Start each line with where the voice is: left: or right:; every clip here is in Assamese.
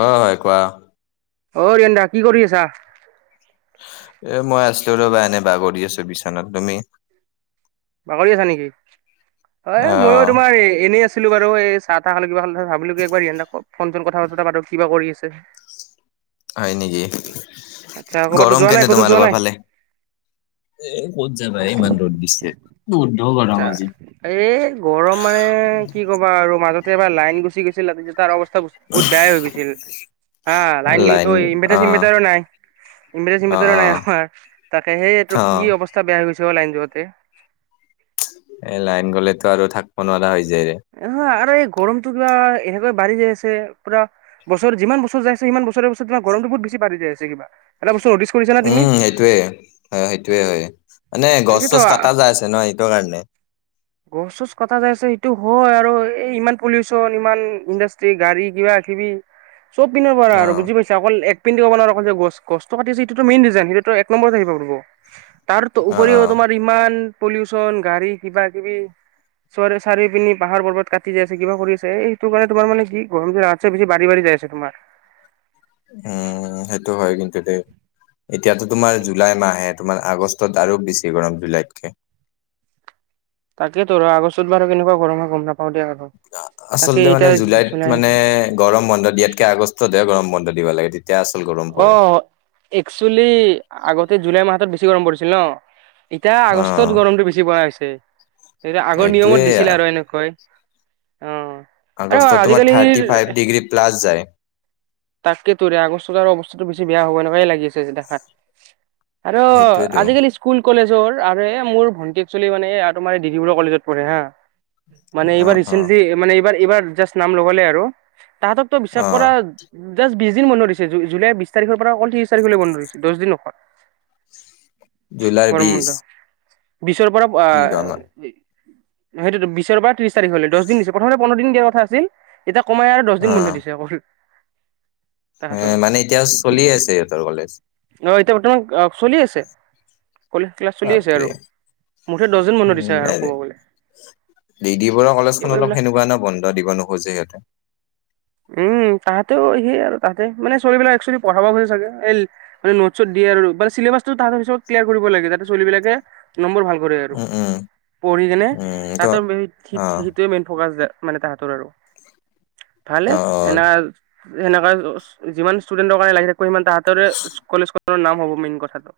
left: অ হয় কোৱা
right: অ ৰিয়ানদা কি কৰি আছা?
left: এ মই আছিলো ৰ'বা এনে বাগৰি আছো বিচনাত তুমি
right: বাগৰি আছা নেকি? অ মইও তোমাৰ এনেই আছো, ছিলো বাৰু এই চাহ তাহ খাল কিব ভাবিলো কিবাৰ সহক ফোন চোন কথা পাতো বাৰু কিবা কৰি আছে। [inaudible]
left: হয় নেকি
right: আচ্ছা ক'ৰবাতো
left: গৰম
right: যোৱা নাই
left: কেনে
right: ক'তো যোৱা
left: তোমালোকৰ
right: নাই
left: ফালে এ ক'ত যাবাই ইমান ৰ'দ দিছে বৈধ্য গৰম
right: আচ্ছা
left: আজি
right: এই গৰম মানে কি কবা আৰু মাজত এবাৰ লাইন গুচি গৈছিল ৰাতি [unintelligible] বহুত বেয়াই হৈ গৈছিল হা লাইন গিলে ত ইনভাৰটাৰ চিনভাৰটাৰ নাই ইনভাৰ্টাৰ
left: অ
right: চিনভাটাৰ
left: অ
right: নাই আমাৰ তাকে সেইটো
left: অ
right: কি অৱস্থা বেয়া হৈছে। য লাইন যতে
left: এ লাইন গ'লেতো আৰু থাকিব নোৱাৰা হৈ য
right: হ আৰু এই গৰমটো কিবা এনেকে বাঢ়ি যাইছে পুৰা বছৰ যিমান বছৰ যাইছে সিমান বছৰে বছৰে গৰমটো বহুত পাৰি য আছে কিবানে,
left: উম সেইটোৱে হয় সেইটোয়ে হয় মানে গছ
right: এইটোতো
left: চছ কটা যায় আছে ন এইটোৰ কাৰণে
right: গছ চছ কটা যাইছে সেইটো হয় আৰু এই ইমান পলিউচন ইমান ইণ্ডাষ্ট্ৰি গাড়ী কিবা কিবি, চব পিনৰ পৰা
left: অ
right: আৰু বুজি পাইছা অকল এক পিন্ধিব নোৱাৰো অ যে গছ গছটো কাটিছে সেতোটো মেইন দিজাইন সেটোতো এক নম্বৰত আহিব লাগ ত
left: অ অ
right: উপৰিও তোমাৰ ইমান পলিউচন গাড়ী কিবা কিবি চ [unintelligible] চাৰি পিনি পাহাৰ পৰ্বত কাটি আছে কা কৰি আছে এইটো কাৰণে তোমাৰ মান কি গৰম বেছি বাঢি বাঢ়ি [unintelligible] এ আছো তোমাৰ,
left: উম সেইটো হয় কিন্তু দেই এতিয়াতো তোমাৰ জুলাই মাহে বৰ্তমান আগষ্টত আৰু বেছি গৰম জুলাইতকৈ
right: তাকে তো আগষ্টত বাৰু কেনেকুৱা গৰম গম নাপাম
left: আচলতে মানে জুলাইত
right: জুলাই
left: মানে গৰম বন্ধত ইয়াতকে আগষ্টত গৰম বন্ধ দিব লাগে। তেতিয়া আচল গৰম
right: অ
left: পৰে
right: একচুৱেলি আগতে জুলাই মাহত বেছি গৰম পৰিছিল ন এতিয়া
left: অ
right: আগষ্টত গৰমটো বেছি পৰা হৈছে এয়া আগৰ নিয়মত
left: সেইটোয়ে
right: দিছিলে আৰু এনেকৈ অ আৰু
left: আগষ্টত তোমাৰ
right: আজিকালিৰ
left: থাৰ্টি ফাইভ ডিগ্ৰী প্লাছ যায়
right: তাকে তোৰে আগষ্ট আগৰ অৱস্থা বেয়া হ'ব নিচিনাই লাগি আছে আৰু
left: সেইটোয়েতো
right: আজি কালি স্কুল কলেজৰ আৰু মোৰ ভন্টি একচোৱেলি মানে তোমাৰ ডিজিবৰুৱা কলেজত পঢ়ে হা মানে
left: অ
right: এইবাৰ
left: অ
right: ৰিচেণ্টলি মানে এইবাৰ এইবাৰ জাষ্ট নাম লগালে আৰু তাহাঁতকতো বিশ্বাস
left: অ
right: কৰা জাষ্ট বিশ দিন মনছে জুলাইৰ বিশ তাৰিখৰ পৰা ত্ৰিছ তাৰিখলৈ বন্ধদিছে দহ দিন অকল
left: জুলাই বিশ
right: বিশছৰ পৰা
left: কি কাম
right: সেইটো বিশৰ পৰা ত্ৰিশ তাৰিখ হলে দহ দিন দিছে প্ৰথমতে পোন্ধৰ দিন দিয়া কথা আছিল এতিয়া কমাই আৰু দহ দিন
left: অ
right: বন্ধ দিছে অকল
left: এ
right: তাহাঁতৰ
left: মানে এতিয়া চলি আছে সিহঁতৰ কলেজ
right: অ এতিয়া বৰ্তমান চলি আছে কলেজ ক্লাছ চলি আছে
left: বাপৰে
right: আৰু মুঠতে দহদিন বন্ধ দিছে আৰু কবগলে
left: ডিডি বৰুৱা কলেজখন অলপ সেনেকুৱা ন বন্ধ দিব নোখোজে সিহঁতে
right: উম তাহাতেও সেই আৰু তাহতে মানে ছোৱালীবিলাক একচোৱেলি পঢ়াব চাগে নোট দি বেয়া আৰু চেলেবাচটো কিলিয়াৰ কৰিব লাগে ছোৱালী বিলাকে নম্বৰ ভাল কৰে আৰু
left: উম উম
right: পঢ়ি কেনে
left: উম ত অ
right: তাতো সেইটোৱে মেইন ফকাচ যাৰ মানে তাহতৰ আৰু ভালে
left: অ অ
right: এ সেনেকাে যিমান ষ্টুডেন্টৰ কাৰণে লাগি থাকো সিমান তাহতেৰে কলেজ খনৰ নাম হব মেইন কথাটো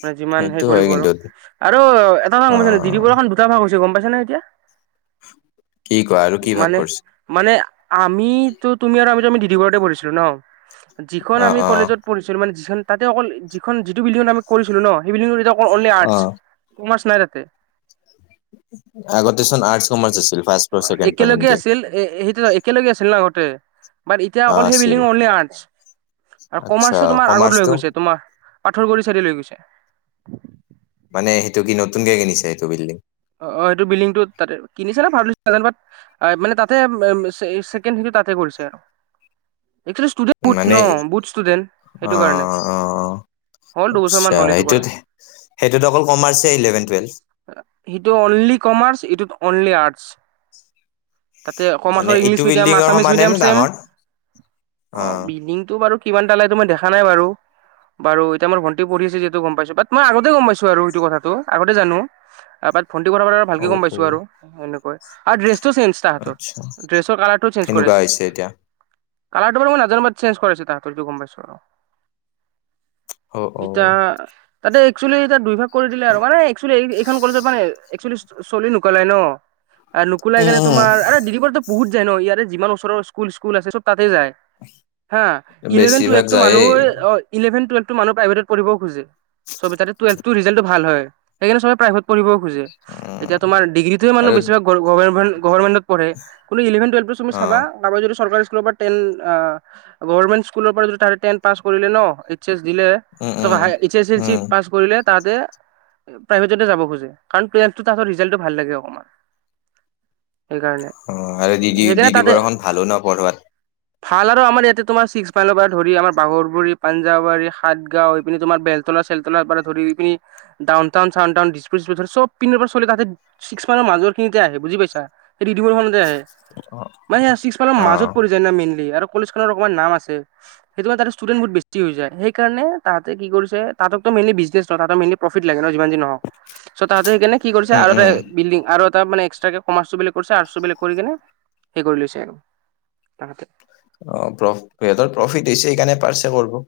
right: মানে যিমান
left: সেইটো
right: সেইৰি
left: হয়
right: কৰিব
left: কিন্তু
right: আৰু এটা কথা
left: অ
right: গম পাইছা নে দিদি বৰুৱা খন দুটা ভাগ হৈছে গম পাইছা নে এতিয়া
left: কি কোৱা আৰু কি ভাগ
right: মানে
left: কৰিছে
right: মানে আমিতো, তুমি আৰু আমিতো আমি দিদি ঘৰতে পঢ়িছিলো ন? যিখন
left: অ
right: আমি
left: অ
right: কলেজত পঢ়িছিলো মানে। যিখন তাতে অকল যিখন যিটো বিল্ডিংত আমি পৰিছিলো ন ডিজি ত অনলি
left: অ
right: আৰ্টছ কমাৰ্চ নাই তাতে
left: আগতে চোন আৰ্টছ কমাৰ্চ আছে
right: একেলগে আছিল এ সেইটো একেলগে আছিল ন আগতে বাট এতিয়া
left: অ
right: অকল সেই
left: আছিল
right: বিল্ডিংলি আৰ্টচ আৰু
left: আচ্ছা
right: কমাৰ্চো তোমাৰ আগত লৈ
left: কমাৰ্চটো
right: গৈছে তোমাৰ পাথৰ গুৰি চায়দে লৈ গৈছে
left: মানে সেইটো কি নতুনকে কিনিছে সেইটো বিল্ডিং
right: অ অ সেইটো বিল্ডিংটো তাতে কিনিছে নে ভাড়াত লৈছে নাজানো বাত তাতে ছেকেণ্ড হেৰিত তাতে কৰিছে আৰু এস্কলি ষ্টুডেণ্ট বহুত ন
left: মানে
right: বহুত ষ্টুডেণ্ট
left: অ
right: সেইটো কাৰণে
left: অ
right: হল দুবছৰ মান
left: আচ্ছা
right: হ'ল এইটো কৰা
left: সেইটোত সেইটোত অকল কমাৰ্চ ইলেভেন টুৱেলভ
right: ইটো অনলি কমাৰ্চ ইটো ই অনলি আৰ্টচ তাতে
left: মানে
right: কমাৰ্চৰ ইংলিছ
left: এইটো
right: মিডিয়াম
left: বিল্ডিঙৰ
right: আছামিছ
left: সমানে
right: মিডিয়াম
left: নে
right: ছেম
left: ডাঙৰ
right: অ বিগিংটো বাৰু কিমান তালে তোমাৰ দেখা নাই বাৰু বাৰু এতিয়া মোৰ ভণ্টি পঢ়ি আছে যিহেতু গম পাইছো বাট মই আগতে গম পাইছো আৰু সেইটো কথাটো আগতে জানো বাট ভণ্টি কথা
left: অ
right: ভালকে গম
left: অ
right: পাইছো আৰু এনেকৈ আৰু ড্ৰেছটো চেঞ্জ তাহাঁতৰ
left: আচ্ছা
right: ড্ৰেছৰ কালাৰটোও চেঞ্জ
left: কেনেকুৱা
right: কৰিছে
left: [unintelligible]
right: কালাৰটো বাৰু মই নাজানো চেঞ্জ কৰাইছে তাহাঁতৰ হেতো গম পাইছো আৰু
left: অ অ
right: এতিয়া তাতে একচুৱেলি এয়া দুই ভাগ কৰি দিলে আৰু মানে একচুৱেলি এইখন একচলি নুকোলাই ন আৰু নুকলাই
left: উম
right: কেনে তোমাৰ
left: উম
right: দিদিবৰটো বহুত য ন ইয়াৰে যিমান ওচৰৰ স্কুল স্কুল আছে চব তাতেই যায়। হা ইলেভেন,
left: বেছিভাগ
right: টুৱেভটো
left: যায়েই
right: মানুহে অ ইলেভেন, টুৱেলটো মানুহে প্ৰাইভেটত পঢ়িবও খুজে। চবে তাতে টুৱেভটো ৰিজালটো ভাল হয়। সেইকাৰণে চবে প্ৰাইভেট পঢ়িব খোজে, এতিয়া
left: উম
right: তোমাৰ ডিগ্ৰীটো মানুহ
left: আৰু
right: গভ গভৰ্মেণ্টত পঢ়ে। [unintelligible] [inaudible]
left: অ
right: চাবা কাবাই যদি চৰকাৰী স্কুল [unintelligible] তেন গভৰমেন স্কুলৰ পৰা যদি তাৰে টেন পাছ কৰিলে ন দিলে
left: উম উম
right: এই S L C
left: um
right: pass কৰিলে তাহাতে প্ৰাইভেটতে যাব খুজ কাৰণ টোৱেলভটো তাহাতৰ ৰিজাল্টটো ভাল লাগে অকমান। সেইকাৰণে,
left: অ আৰু দিদি
right: সেইকাৰনে
left: দিদি
right: তাতে
left: বৰাখন ভালো ন পঢ়োৱাত
right: ভাল আৰু আমাৰ ইয়াতে তোমাৰ ছিক্স মাইলৰ পৰা ধৰি আমাৰ বাগৰবুৰি, পাঞ্জাৱাৰী, সাতগাঁও, এই পি তোমাৰ বেলতল চেলতলা পৰা ধৰি এইপিনি ডাউন টাউন, চাওন টাউন, দিছ চব পিনৰ পৰা ছোৱালী তাহাঁতে ছিক্স মাইলৰ মাজৰ খিনিতে আহে বুজি পাইছা? [unintelligible] মানে চিক্স মাইলৰ
left: অ
right: মাজত পৰি যায় না মেইনলি আৰু কলেজ খনত অকমান নাম আছে। সেইটো কাৰণে তাতে ষ্টুডেন্ট বহুত বেছি হৈ যায়। সেইকাৰণে তাহাতে কি কৰিছে? তাহক মেইনলি বিজনেছ ন ত মেইনলি প্ৰফিট লাগে ন যিমান যি নহক। ছ তাহাতে সেইকাৰনে কি কৰিছে
left: উম
right: আৰু এটা
left: উম
right: বিল্ডিং আৰু এটা মানে কমাৰ্চো বেলেগ কৰিছে, আৰ্টচ বেলেগ কৰি কিনে সেই কৰি লৈছে আৰু। [unintelligible]
left: অ প্ৰ সিহঁতৰ প্ৰফিট হৈছে সেইকাৰণে পাৰছে কৰব।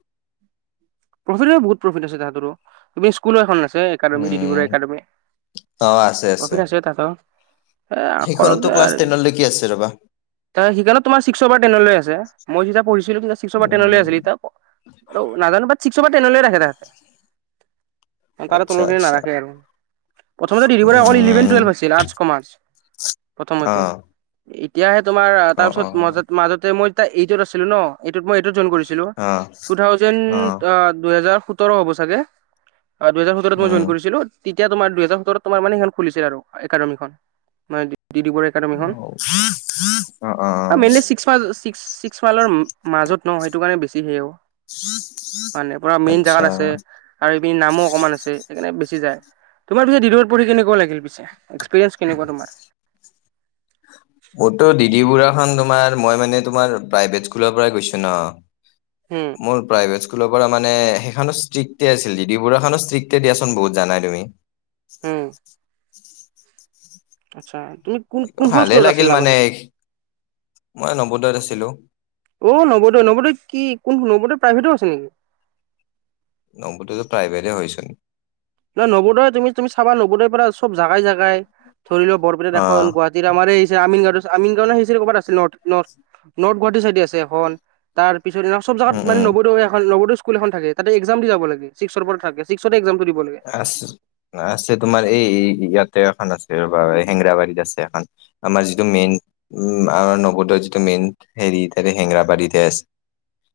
right: প্ৰফিট বহুত প্ৰফিট আছে তাহাঁতৰো। তুমি স্কুলো এখন না? Academy D D Bora
left: um
right: academy.
left: অ আছে
right: প্ৰফিট আছে তাকো, এ কৰক
left: সেইখনতো
right: দে
left: ক্লাছ
right: আৰু কি।
left: টেনলৈকে আছে ৰবা
right: তাৰ সেইকাৰণে তোমাৰ ছিক্সৰ পৰা টেনলে আছে। মই যেতিয়া পঢ়িছিলো তেতিয়া ছিক্সৰ পৰা টেনলে আছিল
left: উম
right: এতিয়া আৰু নাজানো বাত চিকচৰ পৰা টেনলে ৰাখে তাহাঁতে। তাৰ
left: আচ্ছা
right: তলৰখিনি
left: আচ্ছা
right: নাৰাখে আৰু। প্ৰথমতে ডি দি বৰুৱাত অকল ইলেভেন
left: উম
right: টুৱেলভ আছিল, আৰ্টছ, কমাৰ্চ,
left: অ
right: প্ৰথমতে। এতি এতিয়াহে তোমাৰ
left: অ
right: তাৰপিছত
left: অ
right: মাজত মাজতে মই এইটত আছিলো ন। মই এইটত জইন কৰিছিলো।
left: অ
right: টু
left: অ
right: থাউজেণ্ড দুহেজাৰ সোতৰ হ'ব চাগে। দুহেজাৰ সোতৰত মই জইন
left: উম
right: কৰিছিলো। তেতিয়া তোমাৰ দুহেজাৰ সোতৰত তোমাৰ মানে সেইখন খুলিছিল আৰু একাডেমিখন মান। [unintelligible] ডি ডি বৰুৱা একাডেমীখন।
left: অ
right: অ মেইনলি চিক্স মাইল, চিক্স মাইলৰ মাজত ন সেইটো কাৰণে বেছি সেঅ।
left: [inaudible]
right: মানে পুৰা মেইন
left: আচ্ছা
right: জাগাত আছে আৰু এইপিনি নামো অকণমান আছে সেইকাৰণে বেছি যায়। তোমাৰ পিছে [unintelligible] পঢ়ি কেনেকুৱা লাগিল পিছে? এক্সপিৰিয়েঞ্চ কেনেকুৱা তোমাৰ?
left: মোৰতো ডিডি বুঢ়াখন মই মানে তোমাৰ প্ৰাইভেট স্কুলৰ পৰা গৈছোঁ ন।
right: উম
left: মোৰ প্ৰাইভেট স্কুল স্কুলৰ পৰা মানে সেইখনো ষ্ট্ৰিক্টতে আছিল। ডি দি বৰুৱা খনো ষ্ট্ৰিক্টে দিয়াচোন বহুত, জানাই তুমি।
right: উম
left: [unintelligible]
right: আচ্ছা, তুমি কোন কোনখন
left: ভালে
right: স্কুলত
left: লাগিল
right: আছিলা
left: মানে
right: আগতে?
left: মই নৱোদয়ত আছিলো
right: অ নবোদয়, নবোদয় কি কোন নবোদয় প্ৰাইভেটো আছে নেকি?
left: নবোদয় প্ৰাইভেটে হয় চোন।
right: নহ নবোদয় তুমি তুমি চাবা নবোদয়ৰ পৰা চব জাগাই জাগাই ধৰি লও বৰপেটাত
left: অ
right: এখন, গুৱাহাটীৰ আমাৰ এই যে আমিন গাঁৱত আমিন গাঁও হেই যে কবাত আছে নৰ্থ-নৰ্থ-নৰ্থ গুৱাহাটীৰ চাইডে আছে এখন। তাৰ [unintelligible] চব জেগাত
left: উম,
right: মানে
left: উম,
right: নবোদয় এখন নবোদয় [unintelligible] স্কুল এখন থাকে। তাতে একজাম দি যাবা লাগে। ছিক্সৰ পৰা থাকে ছিক্সতে একজামটো দিব লাগে।
left: আছে, আছে। তোমাৰ এই ইয়াতে এখন আছে ৰবা হেংৰাবাৰীত আছে এখন। আমাৰ যিটো মেইন উ আমাৰ নৱদৰ যিটো মেইন হেৰি তাতে হেংৰাবাৰীতে আছে।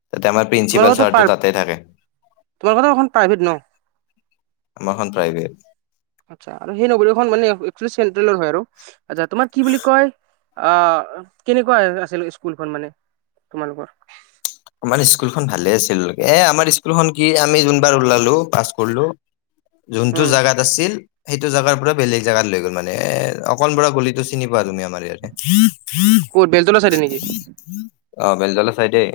left: তাতে আমাৰ
right: তোমাৰ
left: প্ৰিন্সিপাল
right: কথা
left: ছাৰটো
right: প্ৰ
left: তাতে থাকে
right: তোমাৰ টো এখন প্ৰাইভেট ন
left: আমাৰখন প্ৰাইভেট
right: আচছা আৰু সেই নগৰীখন মানে এটলিচট‌ চেন্ট্ৰেলৰ হয় আৰু আচ্ছা তোমাৰ কি বুলি কয়, আহ কেনেকুৱা আছিল স্কুলখন মানে তোমালোকৰ?
left: আমাৰ স্কুলখন ভালে আছিল এ আমাৰ স্কুলখন কি আমি যোনবাৰ ওলালো পাছ কৰিলো, যোনটো
right: উম
left: জাগাত আছিল সেইটো জাগাৰ পৰা বেলেগ জাগাত লৈ গ'ল মানে, অকণ বৰা গলিটো চিনি পোৱা তুমি আমাৰ
right: ক'ত বেলতলা চাইডে নেকি
left: ইয়াতে, অ বেলডালা চাইডেই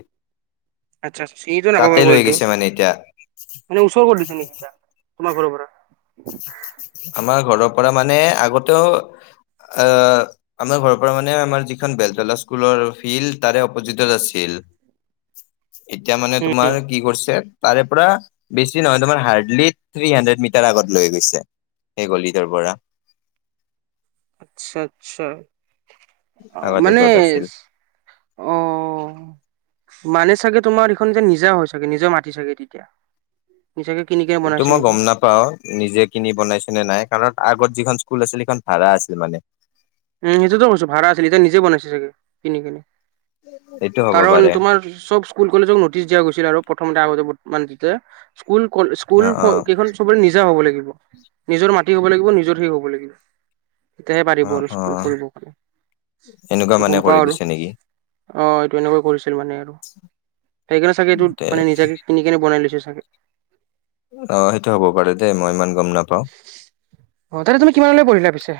right: আচ্ছা চিনিটো নাপাবাৰ গলিটো
left: গৈছে মানে এতিয়া
right: মানে ওচৰ কৰি দিছে নেকি এ ত তোমাৰ ঘৰৰ পৰা
left: আমাৰ ঘৰৰ পৰা মানে আগতেও আহ আমাৰ ঘৰৰ পৰা মানে আমাৰ যিখন বেলতলা স্কুলৰ ফিল্ড তাৰে অপজিতত আছিল।
right: [inaudible]
left: এতিয়া মানে তোমাৰ কি কৰিছে, তাৰে পৰা বেছি নহয় তোমাৰ হাৰ্ডলি থ্ৰী হাড্ৰেড মিটাৰ আগত লৈ গৈছে। সেই গলিটোৰ পৰা
right: আচ্ছা আচ্ছা। আহ
left: আগতে
right: মানে
left: য'ত আছিল।
right: আহ মানে চাগে তোমাৰ এইখন যে নিজা হয় চাগে নিজৰ মাতি চাগে তেতিয়া নিচাকে কিনি কিনে
left: এইটো
right: বনাইছে
left: মই
right: নেকি
left: গম নাপাও নিজে কিনি বনাইছো নে নাই কাৰণ আগত যিখন স্কুল আছিল সেইখন ভাড়া আছিল মানে,
right: উম সেইটোতো কৈছো ভাড়া আছিল এতিয়া নিজে বনাইছে চাগে কিনি কিনে।
left: সেইটো হ'ব
right: কাৰণ
left: পাৰে
right: তোমাৰ চব স্কুল কলেজক নটিচ দিয়া গৈছিল আৰু প্ৰথমতে আগতে বৰ্তমান স্কুল, স্কুল
left: অ অ
right: কিখন সবৰে নিজা হব‌ লাগিব। নিজৰ মাটি হব লাগিব নিজৰ সেই হব লাগিব তেতিয়াহে পাৰিব
left: অ
right: আৰু
left: অ
right: প্ৰয়োগ কৰিব কাৰণে
left: এনেকুৱা
right: সেটো
left: মানে
right: গম
left: কৰি
right: পাও আৰু
left: দিছে নেকি?
right: অ এইটো এনেকৈ কৰিছিল মানে আৰু সেইকাৰণে চাগে এইটো
left: তে
right: মানে নিজাকে কিনি কেনে বনাই লৈছে চাগে।
left: অ সেইটো হ'ব পাৰে দেই মই ইমান গম নাপাওঁ
right: অ তাতে তুমি কিমানলৈ পঢ়িলা পিছে?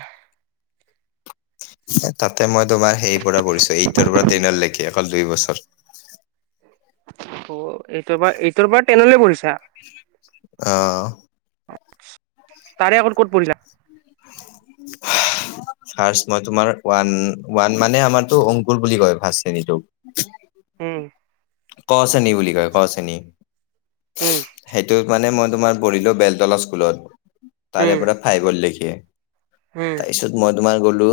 left: তাতে মই তোমাৰ সেই পৰা পঢ়িছো এইটৰ পৰা টেনলৈকি অকল দুই বছৰ।
right: অ'এইটৰ পৰা এইটৰ পৰা টেনলৈ পৰিছা।
left: অহ
right: তাৰে আগত ক'ত পঢ়িছিলা? [unintelligible]
left: ফাৰ্ষ মই তোমাৰ ওৱান ওৱান মানে আমাৰতো অংকুৰ বুলি কয় ফাৰ্ষ্ট শ্ৰেণীটোক
right: উম।
left: ক শ্ৰেণী বুলি কয় ক শ্ৰেণী,
right: উম,
left: সেইটো মানে মই তোমাৰ পঢ়িলো বেলতলা স্কুলত
right: উম,
left: তাৰে পৰা ফাইপৰ লৈকে।
right: উম,
left: তাৰপিছত মই তোমাৰ গলো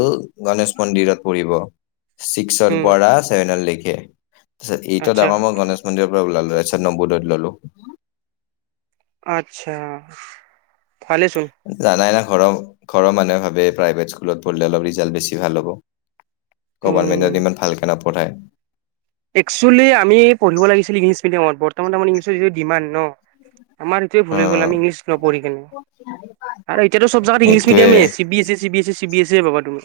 left: গণেশ মন্দিৰত পঢ়িব। ছিক্সৰ
right: উম,
left: পৰা চছেভেন লৈকে তাৰপিছত এইটত
right: আচ্ছা,
left: আকৌ মই গণেশ মন্দিৰ পৰা ওলালো আচ্ছা নবোদয়ত ললো।
right: আচ্ছা ভালেচোন।
left: জানাই না ঘৰৰ ঘৰৰ মানুহে ভাবে প্ৰাইভেট স্কুলত পঢ়িলে অলপ ৰিজাল্ট বেছি ভাল হ'ব।
right: উম,
left: গভৰ্ণমেন্টত ইমান ভালকে নপঢ়ায়
right: একচুৱেলি আমি পঢ়িব লাগিছিল ইংলিছ মিডিয়ামত বৰ্তমান আমাৰ ইংলিছৰ যিটো ডিমাণ্ড ন। আমাৰ এইটোৱে ভুল হৈ গ'ল
left: অ
right: আমি ইংলিছ ন পঢ়ি কেনে আৰু এতিয়াতো চব জাগাতে ইংলিছ
left: সেইটোৱে
right: মিডিয়ামে C B S E C B S E C B এছে পাবা তুমি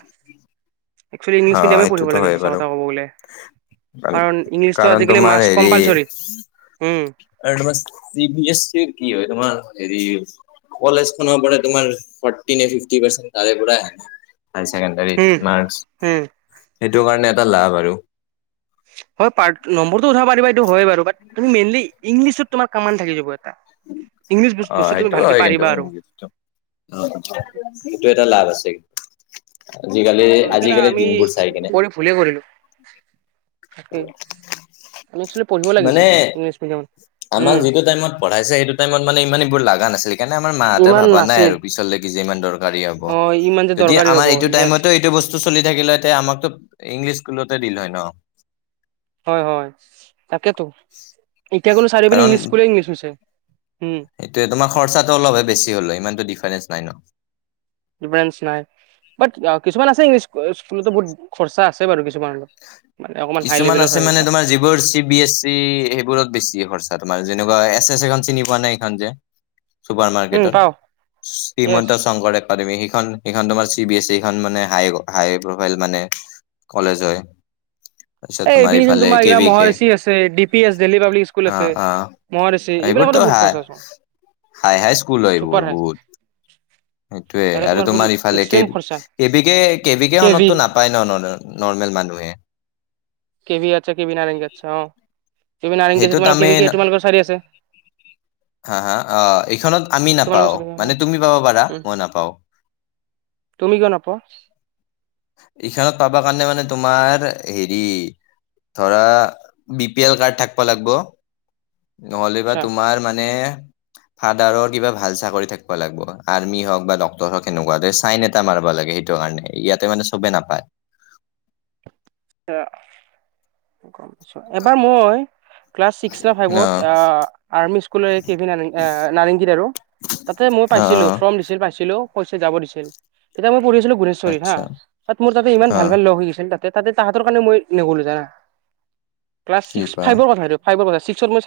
right: একচুৱেলি
left: অ
right: ইংলিছ মিডিয়ামে পঢ়িব
left: সেইটোতো
right: লাগে
left: হয়
right: সঁচা
left: বাৰু
right: কথা ক'ব বোলে। কাৰণ ইংলিছটো
left: কাৰণ
right: আজিকালি
left: তোমাৰ
right: মাষ্ট
left: হেৰি
right: কম্পালচৰি উম।
left: আৰু তোমাৰ চি এছ চি কি হয় তোমাৰ হেৰি। কলেজ খনৰ পৰা তোমাৰ ফৰটি নে ফিপতি পাৰ্চেন্ট তাৰে পৰা না। হায়
right: উম,
left: ছেকেণ্ডাৰীত মাৰ্ক্সৰ
right: উম।
left: সেইটো কাৰণে এটা লাভ আৰু।
right: হয় পাৰ্ট নম্বৰটো উঠাব পাৰিবা এইটো হয় বাৰু তুমি মেইনলি ইংলিছত তোমাৰ কামান থাকি যাব। কি?
left: অ'সেইটো হয় কিন্তু সেইটো এটা লাভ আছে। আজিকালি
right: ত সেইকানে
left: আজিকালি
right: আমি
left: দিনবোৰ চাই কিনে
right: পঢ়ি ভুল কৰিলো। তাকে আমি একচোৱেলি।
left: মানে আমাক যিটো টাইমত পঢ়াইছে সেইটো টাইমত মানে ইমান এইবোৰ লগা নাছিলে। সেইকাৰণে আমাৰ মাহঁতে
right: ইমান
left: ভবা নাই
right: নাছিল
left: আৰু পিছলৈকে যে ইমান দৰকাৰী হ'ব।
right: অ ইমান যে
left: যদি
right: দৰকাৰী
left: আমাৰ
right: হ'ব
left: এইটো
right: য়েছ
left: টাইমত এইটো বস্তু। চলি থাকিলেহেঁতে আমাকতো ইংলিছ স্কুলতে দিল হয় ন্।
right: হয় হয়, তাকেতো এতিয়া কোনো চাৰি পিনি
left: কাৰণ
right: ইংলিছ স্কুললে ইংলিছ হৈছে। উম
left: সেইটোয়ে তোমাৰ খৰচাতটো অলহে বেছি হ'ল ইমানতো ডিফাৰেন্ঞ্চ নাই ন।।
right: ডিফাৰেন্ঞ্চ নাই বাট কিছুমান আছে ইংলিছ। স্কুলতো বহুত খৰচা আছে বাৰু কিছুমানত।
left: কিছুমান আছে মানে তোমাৰ যিবোৰ চি বি এছ চি সেইবোৰত বেছি খৰচা। তোমাৰ যেনেকুৱা এছ এছ এখন চিনি পোৱা নে এইখন যে। চুপাৰ
right: উম
left: মাৰ্কেটৰ
right: পাও য়েছ
left: শ্ৰীমন্ত শংকৰদেৱ। একাদেমী সেইখন সেইখন তোমাৰ চি বি এছ চি খন মানে হাই হাই ‌প্ৰফাইলমানে। কলেজ হয়। আচ্ছা
right: এই
left: তোমাৰ
right: এইপিনে চোন
left: এফালে কে
right: এইগিলা
left: বি কে
right: মহাৰিষি আছে D P S Delhi public school
left: অ
right: আছে
left: অ।
right: মহাৰিচি এইবিলাকতো
left: এইবোৰতো
right: বহুত
left: হাই
right: খৰচা চোন
left: হাই হাই স্কুল হয়
right: চুপাৰ
left: এইবোৰ
right: হাই
left: বহুত। সেইটোয়ে
right: তাতে
left: আৰু
right: বহুত
left: তোমাৰ ইফালে
right: এক্সট্ৰিম
left: কে
right: খৰচা
left: কে বিকে কে বি কে
right: কেভি
left: খনতো নাপায় ন ন নৰ্মেল মানুহে।
right: কেভি আচ্ছা কে ভি নাৰেংগী আচ্ছা অ কে নাৰেংগী আছে
left: সেইটোত
right: তোমালোক
left: আমি
right: কি
left: ন-
right: তোমালোকৰ চাৰি আছে।।
left: হা হা আহ এইখনত আমি
right: তোমালোকৰ
left: নাপাওঁ
right: চাৰি অ
left: মানে তুমি পাব পাৰা
right: উম
left: মই নাপাও।
right: তুমি কিয় নোপোৱা
left: এইখনত পাবা কাৰণে মানে। তোমাৰ হেৰি ধৰা বি পি এল কাৰ্ড থাক- ব লাগব নহ'লে বা
right: আচ্ছা
left: তোমাৰ মানে।
right: [inaudible]
left: ফাদাৰৰ কিবা ভাল চাকৰি থাকিব লাগিব আৰ্মি হওক বা ডক্তটৰ হওক সেনেকুৱা চাইন এটা মাৰব লাগে সেইটো। কাৰণে ইয়াতে মানে চবে নাপায়।
right: গম পাইছো এবাৰ মই। ক্লাছ ছিক্স ন
left: অ
right: ফাইভত আৰ্মি স্কুল কে ভিন নাৰেংগীৰত। তাতে মই
left: অ
right: পাইছিলো
left: অ
right: ফ্ৰৰ্ম দিছিল পাইছিলো কৈছে যাব দিছিল। এতি মই পঢ়িছিলো গুণেশ্বৰী হা।
left: আচ্ছা
right: তাত মোৰ তাতে ইমান
left: অ
right: ভাল লগ হৈ গছিল তাত। তাহাতৰ কাৰণে মই নগলো জানা। ক্লাছ
left: কি
right: ছিক্স
left: কোৱা
right: ফাইভৰ কথা সেইটো ফাইভৰ কথা ছিক্সত মই।